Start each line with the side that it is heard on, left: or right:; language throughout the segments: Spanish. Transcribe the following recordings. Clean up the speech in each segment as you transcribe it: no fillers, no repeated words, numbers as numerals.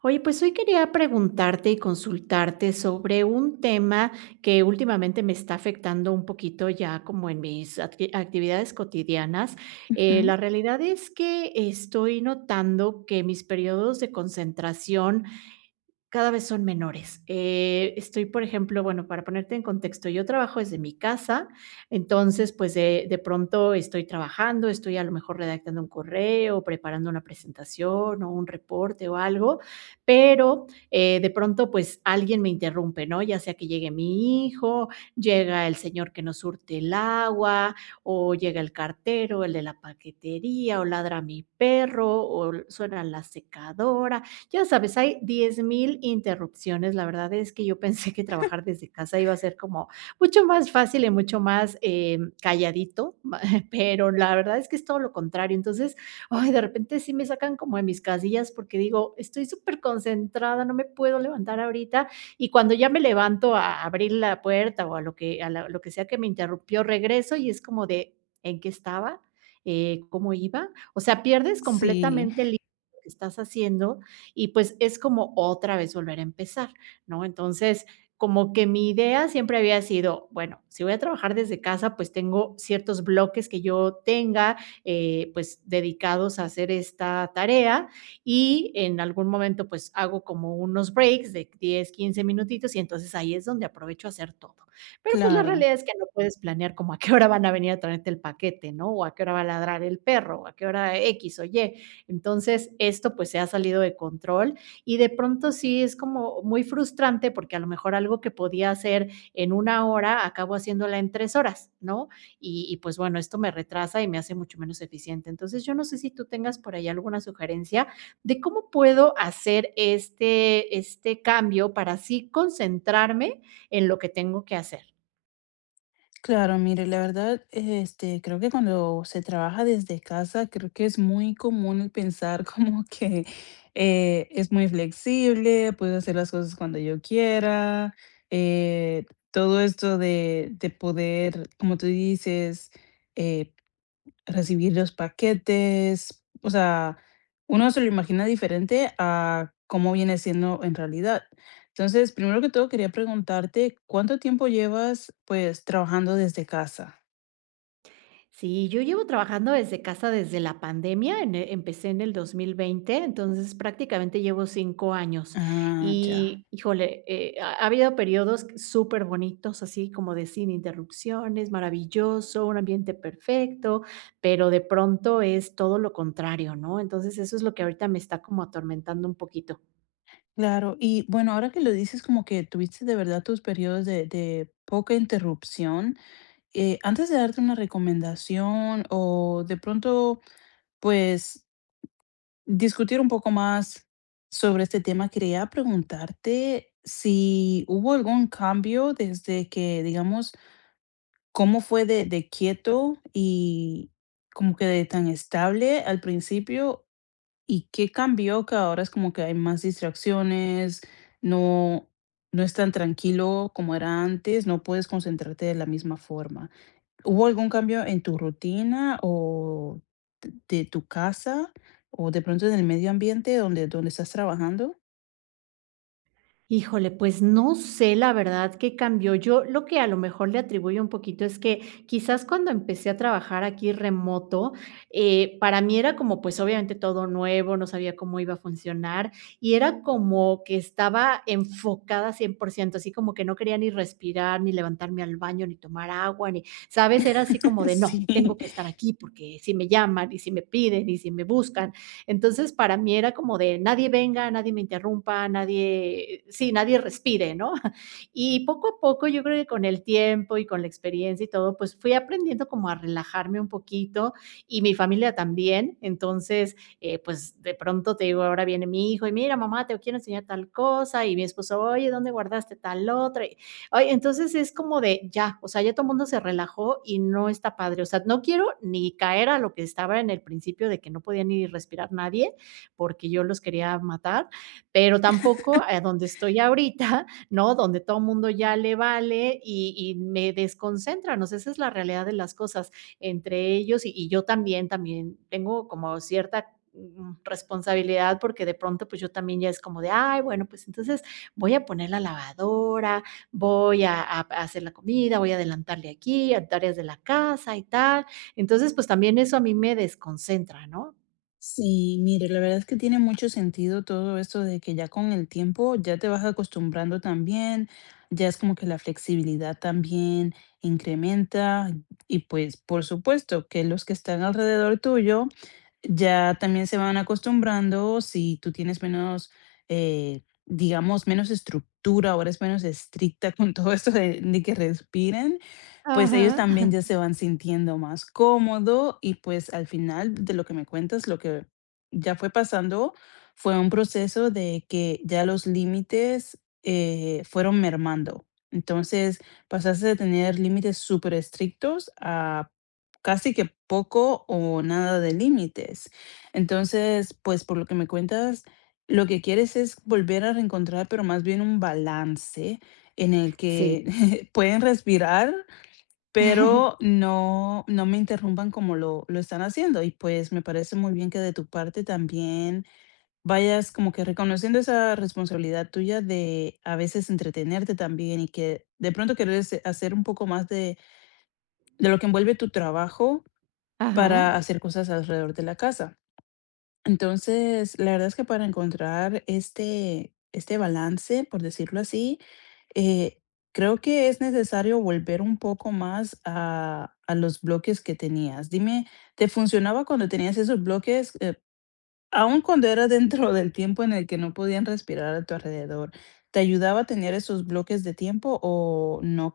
right: Oye, pues hoy quería preguntarte y consultarte sobre un tema que últimamente me está afectando un poquito ya como en mis actividades cotidianas.
left: Ujú.
right: La realidad es que estoy notando que mis periodos de concentración cada vez son menores. Estoy, por ejemplo, bueno, para ponerte en contexto, yo trabajo desde mi casa. Entonces, pues de pronto estoy trabajando, estoy a lo mejor redactando un correo, preparando una presentación o un reporte o algo, pero de pronto, pues alguien me interrumpe, ¿no? Ya sea que llegue mi hijo, llega el señor que nos surte el agua, o llega el cartero, el de la paquetería, o ladra mi perro, o suena la secadora. Ya sabes, hay 10,000 interrupciones. La verdad es que yo pensé que trabajar desde casa iba a ser como mucho más fácil y mucho más, calladito, pero la verdad es que es todo lo contrario. Entonces, ay, de repente sí me sacan como de mis casillas porque digo: "Estoy súper concentrada, no me puedo levantar ahorita", y cuando ya me levanto a abrir la puerta o a lo que a la lo que sea que me interrumpió, regreso y es como de: "¿En qué estaba? ¿Cómo iba?". O sea, pierdes
left: Sí,
right: completamente el hilo de lo que estás haciendo y pues es como otra vez volver a empezar, ¿no? Entonces, como que mi idea siempre había sido, bueno, si voy a trabajar desde casa, pues tengo ciertos bloques que yo tenga, pues dedicados a hacer esta tarea, y en algún momento pues hago como unos breaks de 10 15 minutitos y entonces ahí es donde aprovecho a hacer todo. Pero pues la
left: claro,
right: realidad es que no puedes planear como a qué hora van a venir a traerte el paquete, ¿no? O a qué hora va a ladrar el perro, o a qué hora X o Y. Entonces, esto pues se ha salido de control, y de pronto sí es como muy frustrante porque a lo mejor algo que podía hacer en una hora, acabo haciéndola en 3 horas, ¿no? Y pues bueno, esto me retrasa y me hace mucho menos eficiente. Entonces, yo no sé si tú tengas por ahí alguna sugerencia de cómo puedo hacer este cambio para así concentrarme en lo que tengo que hacer.
left: claro, mire, la verdad, este, creo que cuando se trabaja desde casa, creo que es muy común el pensar como que es muy flexible, puedo hacer las cosas cuando yo quiera. eh, Todo esto de poder, como tú dices, eh, recibir los paquetes. O sea, uno se lo imagina diferente a cómo viene siendo en realidad. Entonces, primero que todo, quería preguntarte, ¿cuánto tiempo llevas, pues, trabajando desde casa?
right: Sí, yo llevo trabajando desde casa desde la pandemia, en e empecé en el 2020, entonces prácticamente llevo 5 años.
left: Ah, ya,
right: Y, híjole, ha habido periodos súper bonitos, así como de sin interrupciones, maravilloso, un ambiente perfecto, pero de pronto es todo lo contrario, ¿no? Entonces, eso es lo que ahorita me está como atormentando un poquito.
left: claro. Y bueno, ahora que lo dices, como que tuviste de verdad tus periodos de poca interrupción. Antes de darte una recomendación o de pronto, pues, discutir un poco más sobre este tema, quería preguntarte si hubo algún cambio desde que, digamos, cómo fue de quieto y como que de tan estable al principio, y qué cambió que ahora es como que hay más distracciones. No, no es tan tranquilo como era antes, no puedes concentrarte de la misma forma. ¿Hubo algún cambio en tu rutina o de tu casa, o de pronto en el medio ambiente donde estás trabajando?
right: Híjole, pues no sé la verdad qué cambió. Yo lo que a lo mejor le atribuyo un poquito es que quizás cuando empecé a trabajar aquí remoto, para mí era como pues obviamente todo nuevo, no sabía cómo iba a funcionar, y era como que estaba enfocada 100%, así como que no quería ni respirar, ni levantarme al baño, ni tomar agua, ni, ¿sabes? Era así como de,
left: Sí,
right: no, tengo que estar aquí porque si me llaman y si me piden y si me buscan. Entonces, para mí era como de nadie venga, nadie me interrumpa, nadie, sí, nadie respire, ¿no? Y poco a poco, yo creo que con el tiempo y con la experiencia y todo, pues fui aprendiendo como a relajarme un poquito, y mi familia también. Entonces, pues de pronto te digo, ahora viene mi hijo y mira, mamá, te quiero enseñar tal cosa, y mi esposo, oye, ¿dónde guardaste tal otra? Ay, entonces es como de ya, o sea, ya todo el mundo se relajó y no está padre. O sea, no quiero ni caer a lo que estaba en el principio de que no podía ni respirar nadie porque yo los quería matar, pero tampoco a donde estoy ahorita, ¿no? Donde todo el mundo ya le vale y me desconcentran. O sea, esa es la realidad de las cosas entre ellos y yo también, también tengo como cierta responsabilidad porque de pronto pues yo también ya es como de, ay, bueno, pues entonces voy a poner la lavadora, voy a hacer la comida, voy a adelantarle aquí, a tareas de la casa y tal. Entonces, pues también eso a mí me desconcentra, ¿no?
left: sí, mire, la verdad es que tiene mucho sentido todo esto de que ya con el tiempo ya te vas acostumbrando también, ya es como que la flexibilidad también incrementa, y pues por supuesto que los que están alrededor tuyo ya también se van acostumbrando. Si tú tienes menos, digamos, menos estructura, ahora es menos estricta con todo esto de que respiren, pues ellos
right: Ajá.
left: también ya se van sintiendo más cómodo. Y pues al final de lo que me cuentas, lo que ya fue pasando fue un proceso de que ya los límites, fueron mermando. Entonces, pasaste de tener límites súper estrictos a casi que poco o nada de límites. Entonces, pues por lo que me cuentas, lo que quieres es volver a reencontrar, pero más bien un balance en el
right: Sí.
left: que pueden respirar, pero no, no me interrumpan como lo están haciendo. Y pues me parece muy bien que de tu parte también vayas como que reconociendo esa responsabilidad tuya de a veces entretenerte también, y que de pronto quieres hacer un poco más de lo que envuelve tu trabajo
right: Ajá.
left: para hacer cosas alrededor de la casa. Entonces, la verdad es que para encontrar este, este balance, por decirlo así, eh, creo que es necesario volver un poco más a los bloques que tenías. Dime, ¿te funcionaba cuando tenías esos bloques, aun cuando era dentro del tiempo en el que no podían respirar a tu alrededor? ¿Te ayudaba a tener esos bloques de tiempo o no?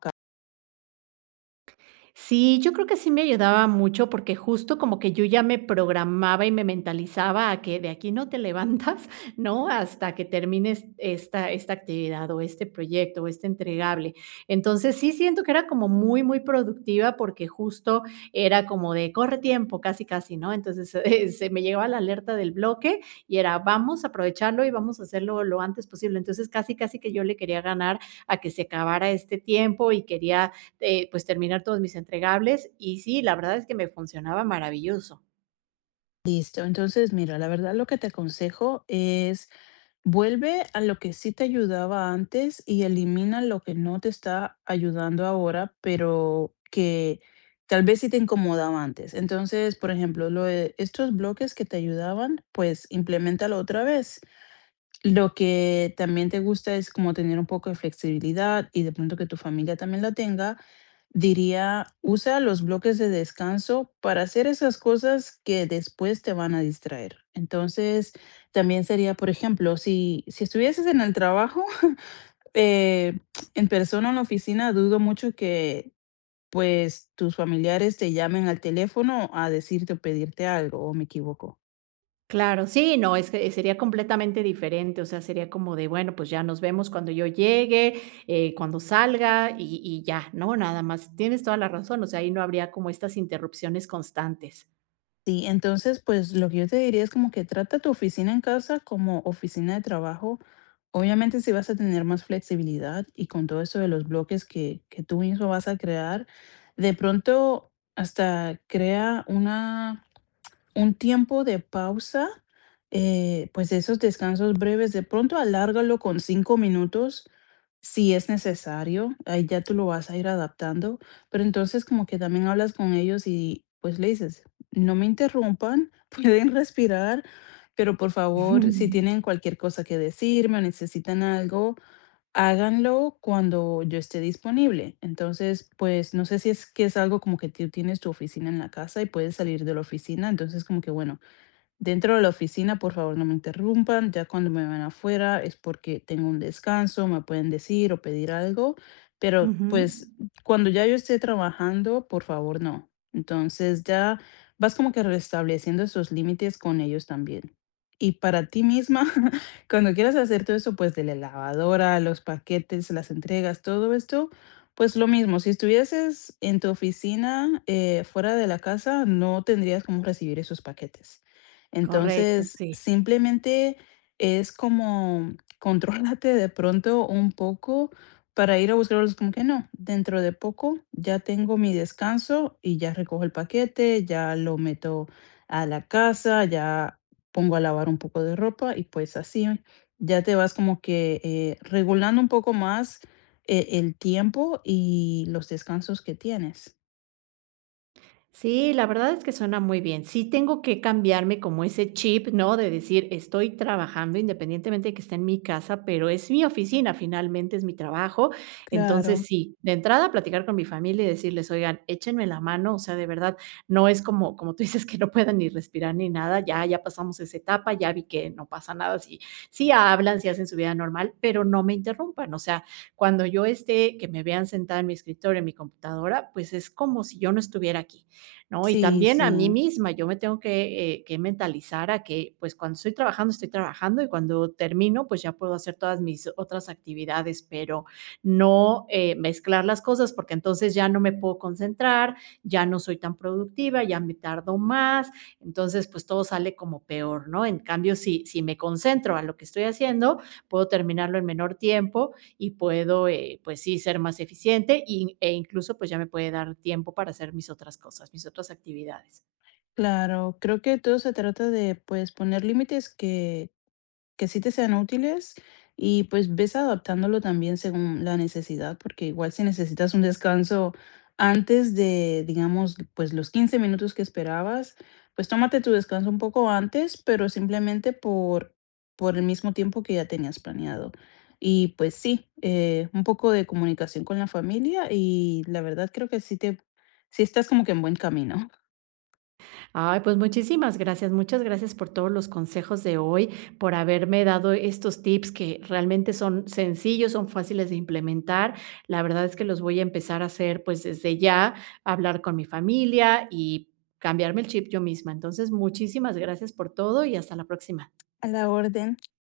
right: Sí, yo creo que sí me ayudaba mucho, porque justo como que yo ya me programaba y me mentalizaba a que de aquí no te levantas, ¿no? Hasta que termines esta actividad, o este proyecto, o este entregable. Entonces, sí siento que era como muy, muy productiva, porque justo era como de corre tiempo, casi, casi, ¿no? Entonces, se me llegaba la alerta del bloque y era vamos a aprovecharlo y vamos a hacerlo lo antes posible. Entonces, casi, casi que yo le quería ganar a que se acabara este tiempo, y quería pues, terminar todos mis entregables. Y sí, la verdad es que me funcionaba maravilloso.
left: Listo. Entonces, mira, la verdad lo que te aconsejo es: vuelve a lo que sí te ayudaba antes y elimina lo que no te está ayudando ahora, pero que tal vez sí te incomodaba antes. Entonces, por ejemplo, lo de estos bloques que te ayudaban, pues implementalo otra vez. Lo que también te gusta es como tener un poco de flexibilidad y de pronto que tu familia también la tenga. Diría, usa los bloques de descanso para hacer esas cosas que después te van a distraer. Entonces, también sería, por ejemplo, si, si estuvieses en el trabajo, eh, en persona en la oficina, dudo mucho que pues tus familiares te llamen al teléfono a decirte o pedirte algo, ¿o me equivoco?
right: Claro, sí, no, es que sería completamente diferente. O sea, sería como de, bueno, pues ya nos vemos cuando yo llegue, cuando salga y ya, ¿no? Nada más, tienes toda la razón, o sea, ahí no habría como estas interrupciones constantes.
left: Sí, entonces, pues lo que yo te diría es como que trata tu oficina en casa como oficina de trabajo. Obviamente, si vas a tener más flexibilidad y con todo eso de los bloques que tú mismo vas a crear, de pronto hasta crea una un tiempo de pausa. Pues esos descansos breves, de pronto alárgalo con 5 minutos si es necesario, ahí ya tú lo vas a ir adaptando. Pero entonces como que también hablas con ellos y pues le dices, no me interrumpan, pueden respirar, pero por favor, si tienen cualquier cosa que decirme o necesitan algo, háganlo cuando yo esté disponible. Entonces, pues, no sé, si es que es algo como que tú tienes tu oficina en la casa y puedes salir de la oficina, entonces como que, bueno, dentro de la oficina, por favor, no me interrumpan. Ya cuando me van afuera es porque tengo un descanso, me pueden decir o pedir algo, pero
right: Ujú.
left: pues cuando ya yo esté trabajando, por favor, no. Entonces ya vas como que restableciendo esos límites con ellos también. Y para ti misma, cuando quieras hacer todo eso, pues de la lavadora, los paquetes, las entregas, todo esto, pues lo mismo, si estuvieses en tu oficina fuera de la casa, no tendrías cómo recibir esos paquetes.
right: Correcto,
left: Entonces,
right: sí.
left: simplemente es como contrólate de pronto un poco para ir a buscarlos. Como que no, dentro de poco ya tengo mi descanso y ya recojo el paquete, ya lo meto a la casa, ya pongo a lavar un poco de ropa, y pues así ya te vas como que regulando un poco más el tiempo y los descansos que tienes.
right: Sí, la verdad es que suena muy bien. Sí tengo que cambiarme como ese chip, ¿no? De decir, estoy trabajando independientemente de que esté en mi casa, pero es mi oficina, finalmente es mi trabajo. Entonces,
left: Claro,
right: sí, de entrada platicar con mi familia y decirles, oigan, échenme la mano, o sea, de verdad, no es como, como tú dices, que no puedan ni respirar ni nada, ya, ya pasamos esa etapa, ya vi que no pasa nada, si, si hablan, si hacen su vida normal, pero no me interrumpan. O sea, cuando yo esté, que me vean sentada en mi escritorio, en mi computadora, pues es como si yo no estuviera aquí, ¿no? Y
left: sí,
right: también a mí
left: sí.
right: misma, yo me tengo que mentalizar a que, pues cuando estoy trabajando, estoy trabajando, y cuando termino, pues ya puedo hacer todas mis otras actividades, pero no mezclar las cosas porque entonces ya no me puedo concentrar, ya no soy tan productiva, ya me tardo más, entonces pues todo sale como peor, ¿no? En cambio, si me concentro a lo que estoy haciendo, puedo terminarlo en menor tiempo y puedo, pues sí, ser más eficiente e incluso pues ya me puede dar tiempo para hacer mis otras cosas, mis otras actividades.
left: Claro, creo que todo se trata de, pues, poner límites que sí te sean útiles, y pues ves adaptándolo también según la necesidad, porque igual si necesitas un descanso antes de, digamos, pues los 15 minutos que esperabas, pues tómate tu descanso un poco antes, pero simplemente por el mismo tiempo que ya tenías planeado. Y pues sí, un poco de comunicación con la familia y la verdad creo que sí te, sí estás como que en buen camino.
right: Ay, pues muchísimas gracias, muchas gracias por todos los consejos de hoy, por haberme dado estos tips que realmente son sencillos, son fáciles de implementar. La verdad es que los voy a empezar a hacer pues desde ya, hablar con mi familia y cambiarme el chip yo misma. Entonces, muchísimas gracias por todo y hasta la próxima.
left: A la orden.